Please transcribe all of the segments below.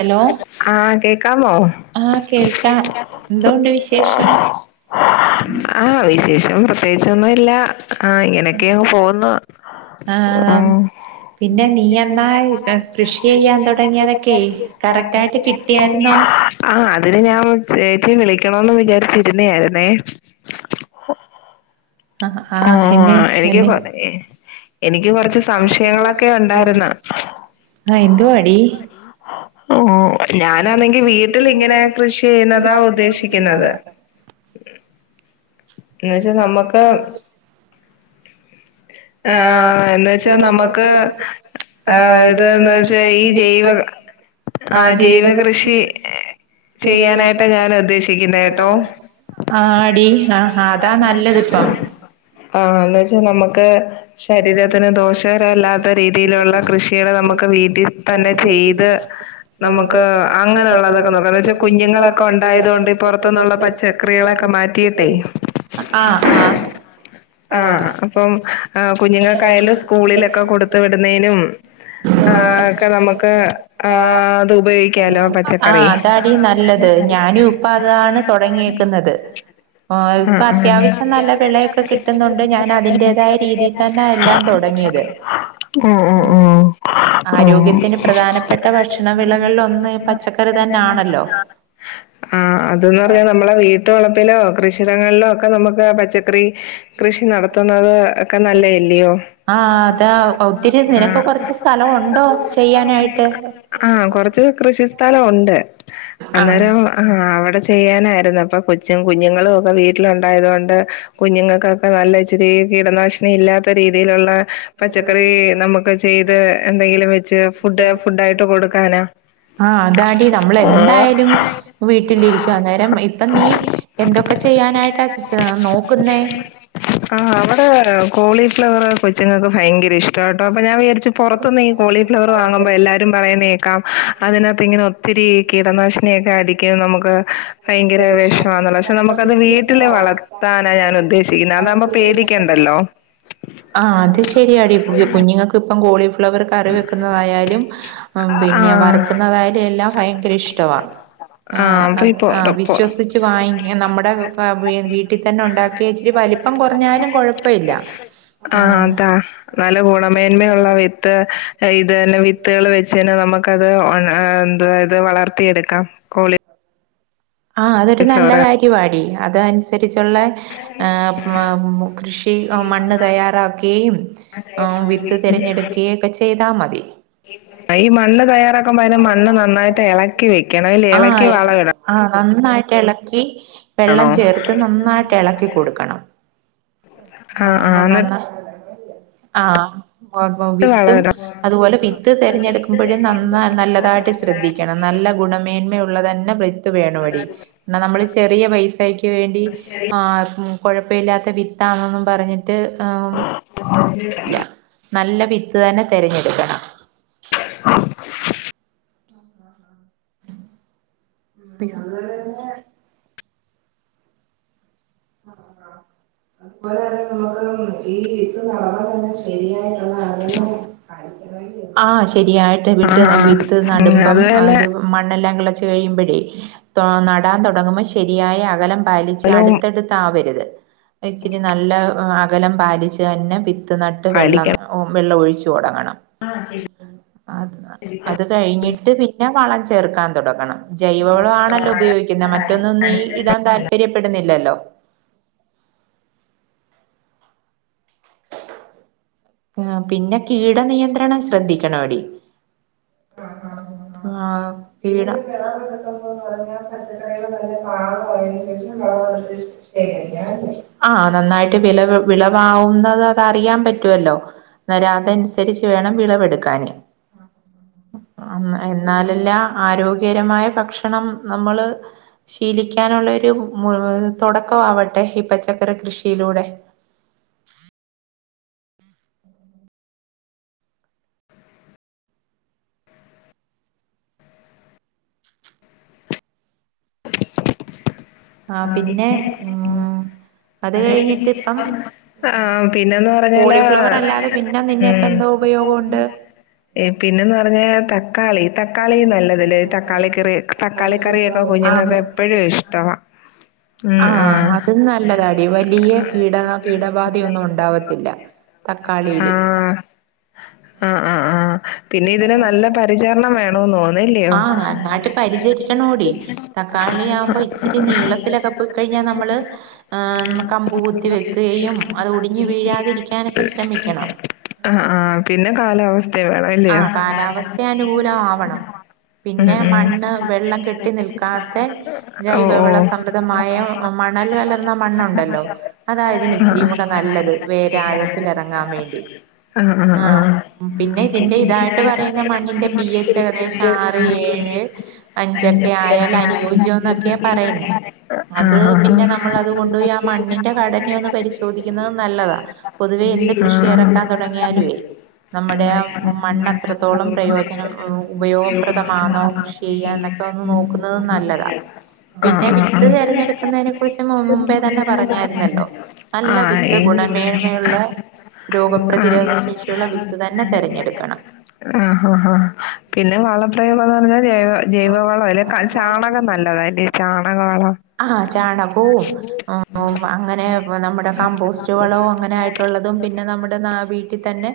Hello ആഹ് കേക്കാമോ ആഹ് കേൾക്കാം എന്തോണ്ട് വിശേഷം ആഹ് വിശേഷം പ്ര ത്യേകിച്ചൊന്നും ഇല്ല ആഹ് ഇങ്ങനെയൊക്കെ ങ്ങ് പോന്നു ആഹ് ഉം പിന്നെ നീ എന്നായി കൃഷി ചെയ്യാൻ തുടങ്ങിയതൊക്കെ ക്കേ കറക്റ്റ് ആയിട്ട് കിട്ടിയായിരുന്നോ ആഹ് അതിന് ഞാൻ ചേച്ചിയെ വിളിക്കണോന്ന് വിചാരിച്ചിരുന്നായാരുന്നേ ആഹ് ആഹ് എന്നെ എനിക്ക് എന്നെ കൊറേ എനിക്ക് കൊറച്ച് സംശയങ്ങളൊക്കെ ഉണ്ടാര്ന്ന് ആഹ് എന്ത്വാടി ഓ ഞാനാണെങ്കി വീട്ടിലിങ്ങനെ കൃഷി ചെയ്യുന്നതാ ഉദ്ദേശിക്കുന്നത് ഈയാഴ്ച്ച നമ്മക്ക് ആഹ് എന്നുവെച്ചാ നമ്മക്ക് ആഹ് ഇതന്നുവെച്ചാ ഈ ജൈവ ആഹ് ജൈവ കൃഷി ചെയ്യാനായിട്ട് ഞൻ ഉദ്ദേശി ആ അടി ഹാ ഹ അതാ നല്ലതിപ്പം ആഹ എന്ന് വെച്ചാ നമ്മക്ക് ശരീരത്തിന് ദോഷകരമല്ലാത്ത രീതിയിലുള്ള കൃഷികള് നമക്ക് വീട്ടി തന്നെ ചെയ്ത് നമുക്ക് അങ്ങനെയുള്ളതൊക്കെ നോക്കാം എന്ന് വെച്ചാ കുഞ്ഞുങ്ങളൊക്കെ ഒണ്ടായതു കൊണ്ട് ഈ പൊറത്തുന്നുള്ള ഭ പച്ചകറികളൊക്കെ മാറ്റിയിട്ടെ ആഹ് ആഹ് ആഹ് അപ്പം ആഹ് അപ്പം കുഞ്ഞുങ്ങക്കായാലും സ്കൂളിലൊക്കെ ലക്ഷം കൊടുത്തു കൊടുത്തപ്പോഴത്തേക്കും വിടുന്നതിനും ആ ഒക്കെ നമുക്ക് ആ അത് ഉപയോഗിക്കാലോ ആഹ് പച്ചക്കറി അതാടി തൊടങ്ങിയേക്കുന്നത് ആ ആഹ് ഇപ്പൊ അത്യാവശ്യം നല്ല ആഹ് വെളയൊക്കെ കിട്ടുന്നുണ്ട് ഞാൻ അതിന്റേതായ രീതിയി തന്നെ എല്ലാം തൊടങ്ങിയത് ഓഹ് ഓഹ് ഉം ഓഹ് ഓഹ് ആരോഗ്യത്തിന് പ്രധാനപ്പെട്ട ഭക്ഷണ വിളകളിൽ ഒന്ന് പച്ചക്കറി തന്നെ ആണല്ലോ ഉ ആഹ് അത് ന്ന് പറഞ്ഞാല് നമ്മളെ വീട്ടു വളപ്പിലോ, കൃഷിയിടങ്ങളിലോ, ഒക്കെ നമുക്ക് പച്ചക്കറി കൃഷി നടത്തുന്നത് ഒക്കെ നല്ലയല്ലിയോ? ആഹ് അതാ ഒത്തിരി നിനക്ക് കൊറച്ച് സ്ഥലവുണ്ടോ ചെയ്യാനായിട്ട്? ആഹ് കൊറച്ച് കൃഷി സ്ഥലം ഉണ്ട് ആഹ് അന്നേരം ആ അവിടെ ചെയ്യാനായിരുന്നു അപ്പൊ കൊച്ചും കുഞ്ഞുങ്ങളും ഒക്കെ വീട്ടിലുണ്ടായത് കൊണ്ട് കുഞ്ഞുങ്ങക്ക് ഒക്കെ നല്ല ഇച്ചിരി കീടനാശിനിയില്ലാത്ത രീതിയിലുള്ള പച്ചക്കറി നമുക്ക് ചെയ്ത് എന്തെങ്കിലും വെച്ച് ഫുഡ് ഫുഡായിട്ട് കൊടുക്കാനാ ആഹ് അതാ ടീ നമ്മളെന്തായാലും വീട്ടിലിരിക്ക അന്നേരം ഇപ്പൊ നീ എന്തൊക്കെ ചെയ്യാനായിട്ട് നോക്കുന്നേ? ആ അവിര് കോളിഫ്ലവർ കൊച്ചുങ്ങക്ക് ഭയങ്കര ഇഷ്ടവാട്ടോ അപ്പൊ ഞാൻ വിചാ ര്ച്ച് പൊറത്തിന്ന് ഈ കോളി്ഫ്ലാവർ വാങ്ങുമ്പോ എല്ലാ രും പറയുന്നേക്കാം അതിനകത്ത് ഇങ്ങനെ ഒത്തിരി കീടനാശിനിയൊക്കെ അടിക്കും നമുക്ക് ഭയങ്കര വേഷമാന്നുള്ള പക്ഷെ നമുക്കത് വീട്ടിലെ വളർത്താനാ ഞാൻ ഉദ്ദേശിക്കുന്നത് അതാകുമ്പോ പേടിക്കണ്ടല്ലോ ആഹ് അത് ശരിയാടി കു കുഞ്ഞുങ്ങക്ക് ഇപ്പം കോളി ഫ്ലവവർ കറി വെക്കുന്നതായാലും ഉം ആ പിന്നെ വറക്കുന്നതായാലും എല്ലാം ഭയങ്കരയിശ്ടവാ ആ ആഹ് അപ്പൊ ഈ അതെ പൊ ആ പൊ വിശ്വസിച്ച വാങ്ങ നമ്മുടെ വീട്ടിൽ തന്നെ ഒണ്ടാക്കിയ ഇച്ചിരി വലി പ്പം കൊറഞ്ഞാലും കൊഴപ്പയില്ല ആഹ് അതാ നല്ല ഗുണമേന്മയുള്ള വിത്ത് ഇത് തന്നെ വിത്തുകള് വെച്ച് തന്നെ നമുക്ക് അത് എത് വളർത്തിയെടുക്കാം കോളി ഫ്ലവ ആഹ് അതൊരു നല്ല കാര്യവാടി അത് അനുസരിച്ചുള്ള ഏഹ് എം മ് കൃഷി മണ്ണ് തയ്യാറാക്കി ആമ് വിത്ത് തെരഞ്ഞെടുക്കെയേം ഒക്കെ ചെയ്താ മതി ഈ മണ്ണ് തയ്യാറാക്കുമ്പോ അതിന് മണ്ണ് നന്നായിട്ട് ഇളക്കി വെക്കണം ഇല്ല ഇളക്കി ആഹ് വളമിടണോ ആ നന്നായിട്ട് എളക്കി വെള്ളം ചേർത്ത് നന്നായിട്ട് എളക്കി കൊടുക്കണം ആ ആഹ് ആ അപ്പൊ നന്നാ എന്നിട്ട് ആഹ് വിത്തും വളമിടണം അതുപോലെ വിത്ത് തിരഞ്ഞെടുക്കുമ്പഴും നന്ന നല്ലതായിട്ട് ശ്രദ്ധിക്കണം നല്ല ഗുണം മേന്മയുള്ളത് തന്നെ വേണോ വെടി ഇന്ന നമ്മള് ചെറിയ പൈസാക്ക് വേണ്ടി ആ് കൊഴപ്പയില്ലാത്ത വിത്താന്നൊന്നും പറഞ്ഞിട്ട് ഏം ഒര് നല്ല വിത്ത് തന്നെ തെരഞ്ഞെടുക്കണം [inaudible] ആഹ് ആഹ് ആ [unintelligible] അത്പോലെ തന്നെ നമക്ക് ഈ വിത്ത് നടന്ന തന്നെ ശരിയായ ആഹ് ആ ശെരിയായിട്ട് വിട്ട് ആ വിത്ത് ഉം, നടുമ്പം അതുപോലെ അത് മണ്ണെല്ലാം കിളച്ച് കഴിയുമ്പോഴേ നടാൻ തുടങ്ങുമ്പോൾ ശരിയായ അകലം പാലിച്ച് സ്ഥലവും അട്ത്തട്ത്ത് ആവര്ത് ഇച്ചിരി നല്ല അകലം പാലിച്ച് തന്നെ വിത്ത് നട്ട് വെള്ളം പാലിക്കണം വെള്ളം ഒഴിച്ചുടങ്ങണം അത് അത് കയ്ഞ്ഞിട്ട് പിന്നെ വളം ചേർക്കാൻ തൊടങ്ങണം. ജൈവവളം ആണല്ലോ ഉപയോഗിക്കുന്ന മറ്റൊന്നും ഒന്നും ഈ ഇടാൻ താല്പര്യപ്പെടുന്നില്ലല്ലോ? ആ പിന്നെ കീടനിയന്ത്രണം ശ്രദ്ധിക്കണോടി. ആഹ്. കീട കട എക്കുമ്പന്ന് പറഞ്ഞാൽ പച്ചക്കറികൾ തന്നെ പാഴയതിനു ശേഷം [unintelligible] ആ നന്നായിട്ട് വില വിളവാവുന്നത് അതറിയാൻ പറ്റുവല്ലോ. നരാതൻസരിച്ച് വേണം വിളവെടുക്കാന്. എന്നാലല്ല ആരോഗ്യകരമായ ഭക്ഷണം നമ്മള് ശീലിക്കാനുള്ളരു തുടക്കം ആവട്ടെ ഈ പച്ചക്കറി കൃഷിയിലൂടെ. ആ പിന്നെ ഉം. അത് കയ്ഞ്ഞിട്ട്പ്പം ആ പിന്നെന്ന് പറഞ്ഞാല് കോളിഫ്ലവറ ല്ലാതെ പിന്നെ ഉം, നിന്നെക്കെന്തോ ഉപയോഗോണ്ട്. ഏ പിന്നെന്ന് പറഞ്ഞ തക്കാളി തക്കാളി നല്ലല്ലേ തക്കാളി കറി തക്കാളി നല്ലതല്ലേ തക്കാളി കറി തക്കാളി കറിയൊക്കെ കുഞ്ഞുങ്ങക്കെപ്പോയും ഇഷ്ടമാ. ആ അതും നല്ലതാടി വലിയ കീട കീടബാധയൊന്നും ഉണ്ടാവത്തില്ല. തക്കാളീല്. ആഹ് ആഹ് ആ. പിന്നെ ഇതിന് നല്ല പരിചരണം വേണമെന്ന് ആ തോന്നുന്നില്ലയോ നന്നായ്ട്ട് പരിചരി ക്കണോടി തക്കാളി ആവുമ്പോ ഇച്ചിരി നീളത്തിലൊക്കെ പോയ് കയ്ഞ്ഞാൽ നമ്മള് ഏ കമ്പുകുത്തി വെക്കുകയും അത് ഒടിഞ്ഞു വീഴാതിരിക്കാനൊക്കെ ശ്രമിക്കണം. ആ ആ പിന്നെ കാലാവസ്ഥ ആ കാലാവസ്ഥ അനുകൂലമാവണം ഉം പിന്നെ ഉം മണ്ണ് വെള്ളം കെട്ടി നിൽക്കാതെ ഓഹ് ജൈവവള ഓഹ് സംബധമായ ആഹ് മണല് കലർന്ന ആഹ് മണ്ണുണ്ടല്ലോ ആഹ് ആഹ് ആഹ് ആഹ് ആഹ് അതായതിച്ചിരി കൂടെ നല്ലത്. വേറെ ആഴത്തിൽ എറങ്ങാൻ വേണ്ടി ആ ആഹ് പിന്നെ ഇതിൻ്റെ ഇതായ്ട്ട് പറയുന്ന മണ്ണിന്റെ പി എച്ച് ഏകദേശം ആറ്, ഏഴ്, അഞ്ചൊക്കെ, ആയാൽ അനുയോ പൂജ്യന്നൊക്യോം. [unintelligible] അത് പിന്നെ നമ്മൾ അത് കൊണ്ടോയി ആ മണ്ണിന്റെ ഘടനയൊന്ന് പരിശോധിക്കുന്നത് നല്ലതാ. പൊതുവേ എന്ത് കൃഷി എറക്കാൻ തൊടങ്ങിയാലുവേ നമ്മുടെ ആ മണ്ണ അത്രത്തോളം പ്രയോജനം ഉപയോഗപ്രദമാണോ കൃഷിയ്യാ എന്നൊ ന്നൊന്ന് നോക്കുന്നതും നല്ലതാ. പിന്നെ ആഹ് വിത്ത് ആഹ് ആഹ് തെരഞ്ഞെട്ക്ക്ന്നതിനെ കുറിച്ച് മുമ്പേ തന്നെ പറഞ്ഞായിരുന്നല്ലോ. ആ നല്ല ഏ വിത്ത് ഗുണന്മേന്മയുള്ള ആ, ആ. രോഗപ്രതിരോധ ശേഷിയുള്ള വിത്ത് തന്നെ തെരഞ്ഞെട്ക്കണം. ആഹ് ആഹ് ഹാ പിന്നെ വളപ്രയംന്ന് പറഞ്ഞാ ജൈവ ജൈവവളം അ ചാണകം നല്ലതാലേ. ചാണകവളോ ആഹ ചാണകവും അങ്ങനെ നമ്മുടെ കമ്പോസ്റ്റ് വളവും അങ്ങനെയിട്ട് ഉള്ളതും പിന്നെ നമ്മടെ വീട്ടിൽത്തന്നെ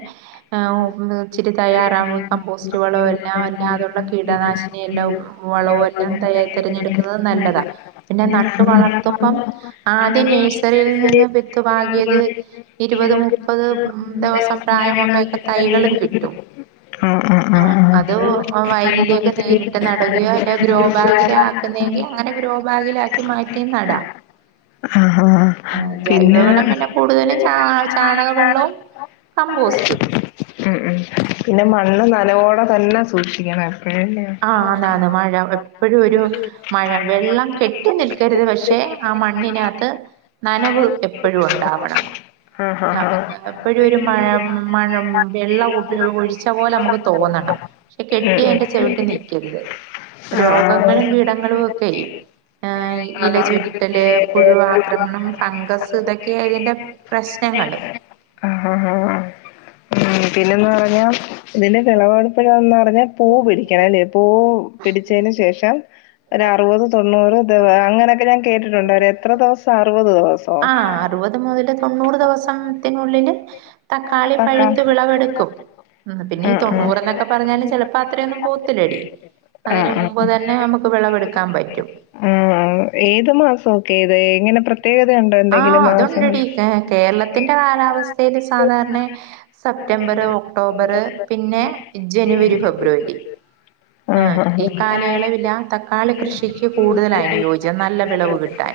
തയ്യാറ കമ്പോസ്റ്റ് വളവും എല്ലാം അതിന്ള്ള കീടനാശിനിയെല്ലാം വളവും എല്ലാം എല്ല തയ തിഞ്ഞെടുക്കുന്നത് നല്ലതാ പിന്നെ നട്ട് വളർത്തുമ്പം ആദ്യം നഴ്സറിയിൽ നിന്ന് വിത്ത് പാകിയത് ഇരുപത് മുപ്പത് ദിവസം പ്രായമുള്ളൊക്കെ തൈകളും കിട്ടും ആ ആ ആ ആഹ ആ അത് വയലിലേക്ക് നേരിട്ട് നടുകയോ അല്ലെ ഗ്രോ ബാഗില് ആക്കുന്നെങ്കിൽ അങ്ങനെ ഗ്രോബാഗിലാക്കി മാറ്റിം നടാം ആഹാ. ആഹ പിന്നെ ജൈവവളം പിന്നെ കൂടുതലും ചാ ചാണക വെള്ളവും കമ്പോസ്റ്റും ഉം ഉം പിന്നെ മണ്ണ് നനവോടെ തന്നെ സൂക്ഷിക്കണം എപ്പോഴും ലേ ആഹ ആണ് ആണ് മഴ എപ്പോഴും ഒരു മഴ വെള്ളം കെട്ടി നിൽക്കരുത് പക്ഷെ ആ മണ്ണിനകത്ത് നനവ് എപ്പോഴും ഉണ്ടാവണം എപ്പോഴും ഒരു മഴ മഴ വെള്ളം ഒഴിച്ച പോലെ നമുക്ക് തോന്നണം ആഹ് പക്ഷെ കെട്ടിയതിന്റെ ചെ- വിട്ടി നിക്കരുത് രോഗങ്ങളും കീടങ്ങളും ഒ [inaudible] ആഹ [inaudible] ആഹ പുഴു ആക്രമണം ഫംഗസ് ഇതൊക്കെയാ ഇതിന്റെ പ്രശ്നങ്ങള് ആഹ ആഹാ പിന്നെന്ന് പറഞ്ഞാൽ ഇതിന്റെ വിളവെടുപ്പഴന്ന് പറഞ്ഞാൽ പൂ പിടിക്കണം അല്ലേ പൂ പിടിച്ചതിന് ശേഷം ഒരു അറുപത് തൊണ്ണൂറ് ദിവ അങ്ങനെയൊക്കെ ഞാൻ കേട്ടിട്ടുണ്ട് അവര് എത്ര ദിവസം അറുപത് ദിവസം ആഹ അറുപത് മുതല് തൊണ്ണൂറ് ദിവസത്തിനുള്ളില് തക്കാളി പക്കാ പഴുത്തു വിളവെടുക്കും ഉ പിന്നെ ഈ ആഹ് ആഹ് തൊണ്ണൂറ്ന്നൊക്കെ പറഞ്ഞാല് ചിലപ്പോ അത്രയൊന്നും പോകത്തില്ലടി അതിന് ആഹ് മുമ്പ് തന്നെ നമുക്ക് വിളവെടുക്കാൻ പറ്റും ആഹ ഏത് മാസൊക്കെ ഇത് എങ്ങനെ ആഹ അതുണ്ടടി കേരളത്തിന്റെ കാലാവസ്ഥയിൽ സാധാരണ സെപ്റ്റംബറ് ഒക്ടോബറ് പിന്നെ ജനുവരി ഫെബ്രുവരി ആഹ ആഹ് ആഹ് ഈ കാലയളവിലാ തക്കാ- തക്കാളി കൃഷിക്ക് കൂടുതൽ അനുയോജ്യം നല്ല വിളവ് കിട്ടാൻ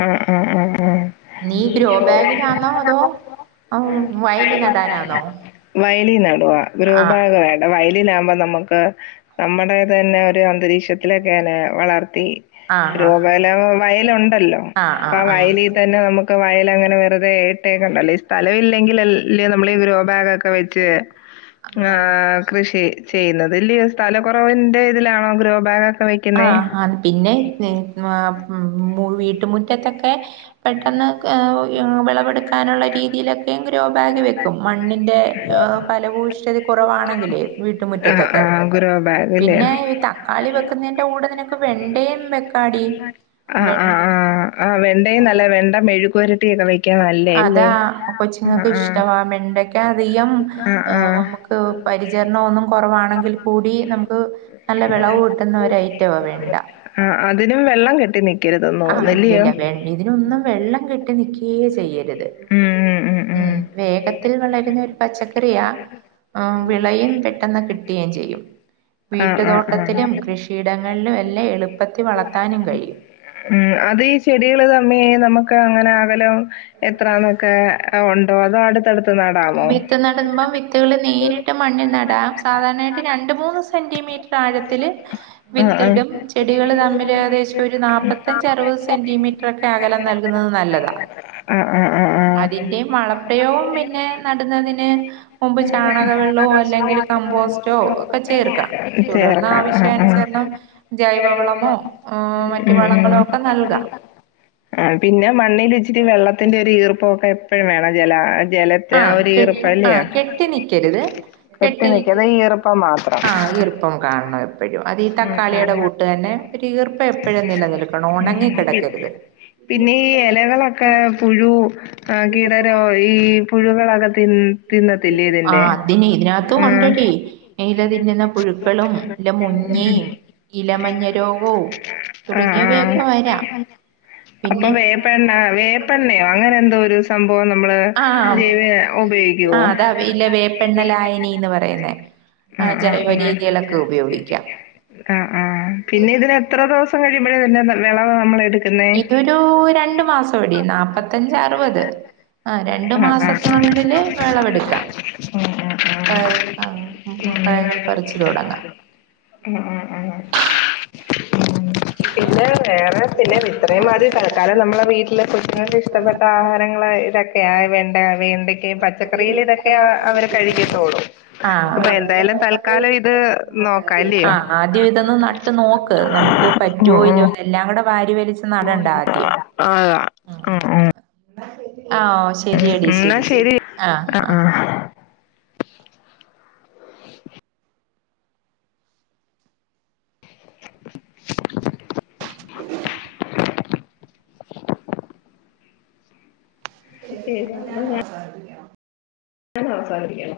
മ് മ് മ് മ് [inaudible] നീ ഗ്രോ ബാഗിലാന്നോ അതോ വയലി നടാനാന്നോ വയലി നടുവാ ആഹ് ഗ്രോബാഗ് വയലിലാകുമ്പോ നമുക്ക് നമ്മുടേ തന്നെ ഒരു അന്തരീക്ഷ ലൊക്കെ വളർത്തി ആഹ് ആഹ് ഗ്രോബോഗേലോ വയലുണ്ടല്ലോ ആഹ് അപ്പ ആഹ് ആ ആഹ് വയലി തന്നെ നമുക്ക് വയൽ അങ്ങനെ വെറുതെ ഇട്ടേക്കണ്ടല്ലോ ഈ സ്ഥലമില്ലെങ്കിൽ അൽ ലെ നമ്മള് ഈ ഗ്രോബാഗ് ഒക്കെ വെച്ച് ആഹ കൃഷി ചെയ്യുന്നത് ഇല്ലയോ സ്ഥല കുറവിന്റെ ഇതിലാണോ ഗ്രോബാഗ് ആഹാ ഹാ പിന്നെ വീട്ടുമുറ്റത്തൊക്കെ പെട്ടെന്ന് വിളവെടുക്കാനുള്ള രീതിയിലൊക്കെ ഗ്രോ ബാഗ് വെക്കും മണ്ണിൻ്റെ ഫലഭൂയിഷ്ടതി കുറവാണെങ്കിലേ ആഹ് വീട്ടുമുറ്റത്തൊക്കെ ആഹ് ഗ്രോ ബാഗ് അല്ലേ? പിന്നെ ഈ തക്കാളി വെക്കുന്നതിന്റെ കൂടെ നിനക്ക് വെണ്ടയും വെക്കാടി ആഹ ആഹ വെണ്ടയും നല്ല വെണ്ട മെഴുക്കുപുരട്ടി ഒക്കെ വെക്കാൻ നല്ലേല്ലേ കൊച്ചങ്ങക്ക് ഇഷ്ടവാ വെണ്ടക്ക അധികം ആഹ് ആഹ് നമുക്ക് പരിചരണം ഒന്നും കുറവാണെങ്കിൽ കൂടി നമുക്ക് നല്ല വിളവ് കിട്ടുന്ന ഒരു ഐറ്റാ വെണ്ട ആഹ് അതിനും വെള്ളം കെട്ടി നിക്കും ആഹ് ഇല്ലല്ല വെണ്ടേതിനൊന്നും വെള്ളം കെട്ടി നിക്കയേ ചെയ്യരുത് ഉം വേഗത്തിൽ വളരുന്ന ഒരു പച്ചക്കറിയാ വിളയും പെട്ടെന്ന് കിട്ടുകയും ചെയ്യും ആഹ് ആഹ് വീട്ടുതോട്ടത്തിലും ആഹ് കൃഷി യിടങ്ങളിലും എല്ലാം എളുപ്പത്തിൽ വളർത്താനും കഴിയും ഉം അത് ഈ ചെടികള് തമ്മി നമുക്ക് അങ്ങനെ അകലോ എത്രാന്നൊക്കെ ഉണ്ടോ അതോ അടുത്തടുത്ത് നടാമോ ഇട്ട് മണ്ണിൽ നടാം സാധാരണയായിട്ട് രണ്ട് മൂന്ന് സെന്റിമീറ്റർ ആഴത്തില് ആഹ് ആഹ് വിത്തിടും ചെടികൾ തമ്മിൽ ഏകദേശം ഒരു നാപ്പത്തഞ്ച് അറുപത് സെന്റിമീറ്റർ ഒക്കെ അകലം നൽകുന്നത് നല്ലതാ ആഹ് ആഹ് ആഹ് ആഹ് അതിന്റെ മളപ്രയോഗം പിന്നെ നട്ന്നതിന് മുമ്പ് ചാണക വെള്ളോ അല്ലെങ്കില് കമ്പോസ്റ്റോ ഒക്കെ ചേർക്കാ തുടർന്ന് ചേർക്കാം ആഹ് ആവശ്യാനുസരണം ജൈവവളമോ ആഹ് ആ, മറ്റു ഉം വളങ്ങളോ ഒക്കെ നൽകാം ഉം ആഹ് പിന്നെ മണ്ണല് ഇച്ചിരി വെള്ളത്തിന്റെ ഒര് ഈർപ്പൊക്കെ ആഹ് കെ ഈർപ്പം ആ അല്ലയോ? കെട്ടി നിക്കര്ത് കെട്ടി നിൽക്കാതെ ഈ ഈർപ്പം മാത്രം. ആഹ് ഈർപ്പം കാണണം എപ്പഴും അതീ ഉം ഉം തക്കാളിടെ കൂട്ട് തന്നെ ഒര് ഈർപ്പ എപ്പഴും നിലനിൽക്കണം ഒണങ്ങി ഉം. പി- കിടക്കര്ത് പിന്നെ ഈ എലകളൊക്കെ ക്കെ പുഴു കീടരോ ഈ പുഴുകൊളക്കെ തി തിന്ന ആഹ് ഇതിന് ഇതിനകത്തും കൊണ്ടടി എലതിന്നുന്ന പുഴുക്കളും ഇല്ല മുന്നിം ഇലമഞ്ഞ രോഗവും ആഹ് ആഹ്. തുടങ്ങിയവയൊക്കെ വരാം അപ്പൊ പിന്നെ വേപ്പെണ്ണ വേപ്പെണ്ണയോ അങ്ങനെ എന്തോ ഒര് സംഭവം നമ്മള് ആഹ് ജീവി ഉപയോക്ക്യയോ ആഹ് അതാ ഇല വേപ്പെണ്ണലായിനീന്ന് പറയ്ന്നേ ആഹ് ജൈവ രീതികളൊക്കെ ഉപയോഗിക്ക്യ ആഹ് ആഹ് പിന്നെ ഇതിന് എത്ര ദിവസം കഴിയുമ്പഴാ ഇതിന്റെ ന- വിളവ് നമ്മളെടുക്കുന്നേ? ഇതൊരു രണ്ട് മാസ ഇടിം നാപ ത്തഞ്ച് അറവത് ആ രണ്ട് ആഹ് ആഹ് മാസത്തിനുള്ളില് വെളവെട്ക്കാം ഉം ഉം [unintelligible] ഉം പഴങ്ങൾ പറിച്ച് തുടങ്ങാം ഉം ഉം ഉം പിന്നെ വേറെ പിന്നെ ഇത്രയുംമാതിര തൽക്കാലം നമ്മളെ വീട്ടില് കുഞ്ഞുങ്ങൾക്ക് ഇഷ്ട്ടപ്പെട്ട ആഹാരങ്ങള് ഇത വെണ്ട വേണ്ടക്ക പച്ചക്കറില് ഇതക്കെ അവര് കഴിക്കത്തോള്ളൂ ആഹ് നോക്കാം അല്ലയോ? ആഹ് ആദ്യം ഇതൊന്ന് നട്ട് നോക്ക് നമുക്ക് പറ്റോ ഉം ഇല്ലോ ഉം എല്ലാ കൂടെ വാരി വലിച്ച് നടണ്ട ആഹ് ആഹ് ഉം ആ ശെരിയടി എന്നാ ശെരി ശെരി ശരി ആ ആ ആഹ് ആഹ് [inaudible] അതോ [inaudible] ഞാൻ സംസാരിക്കണം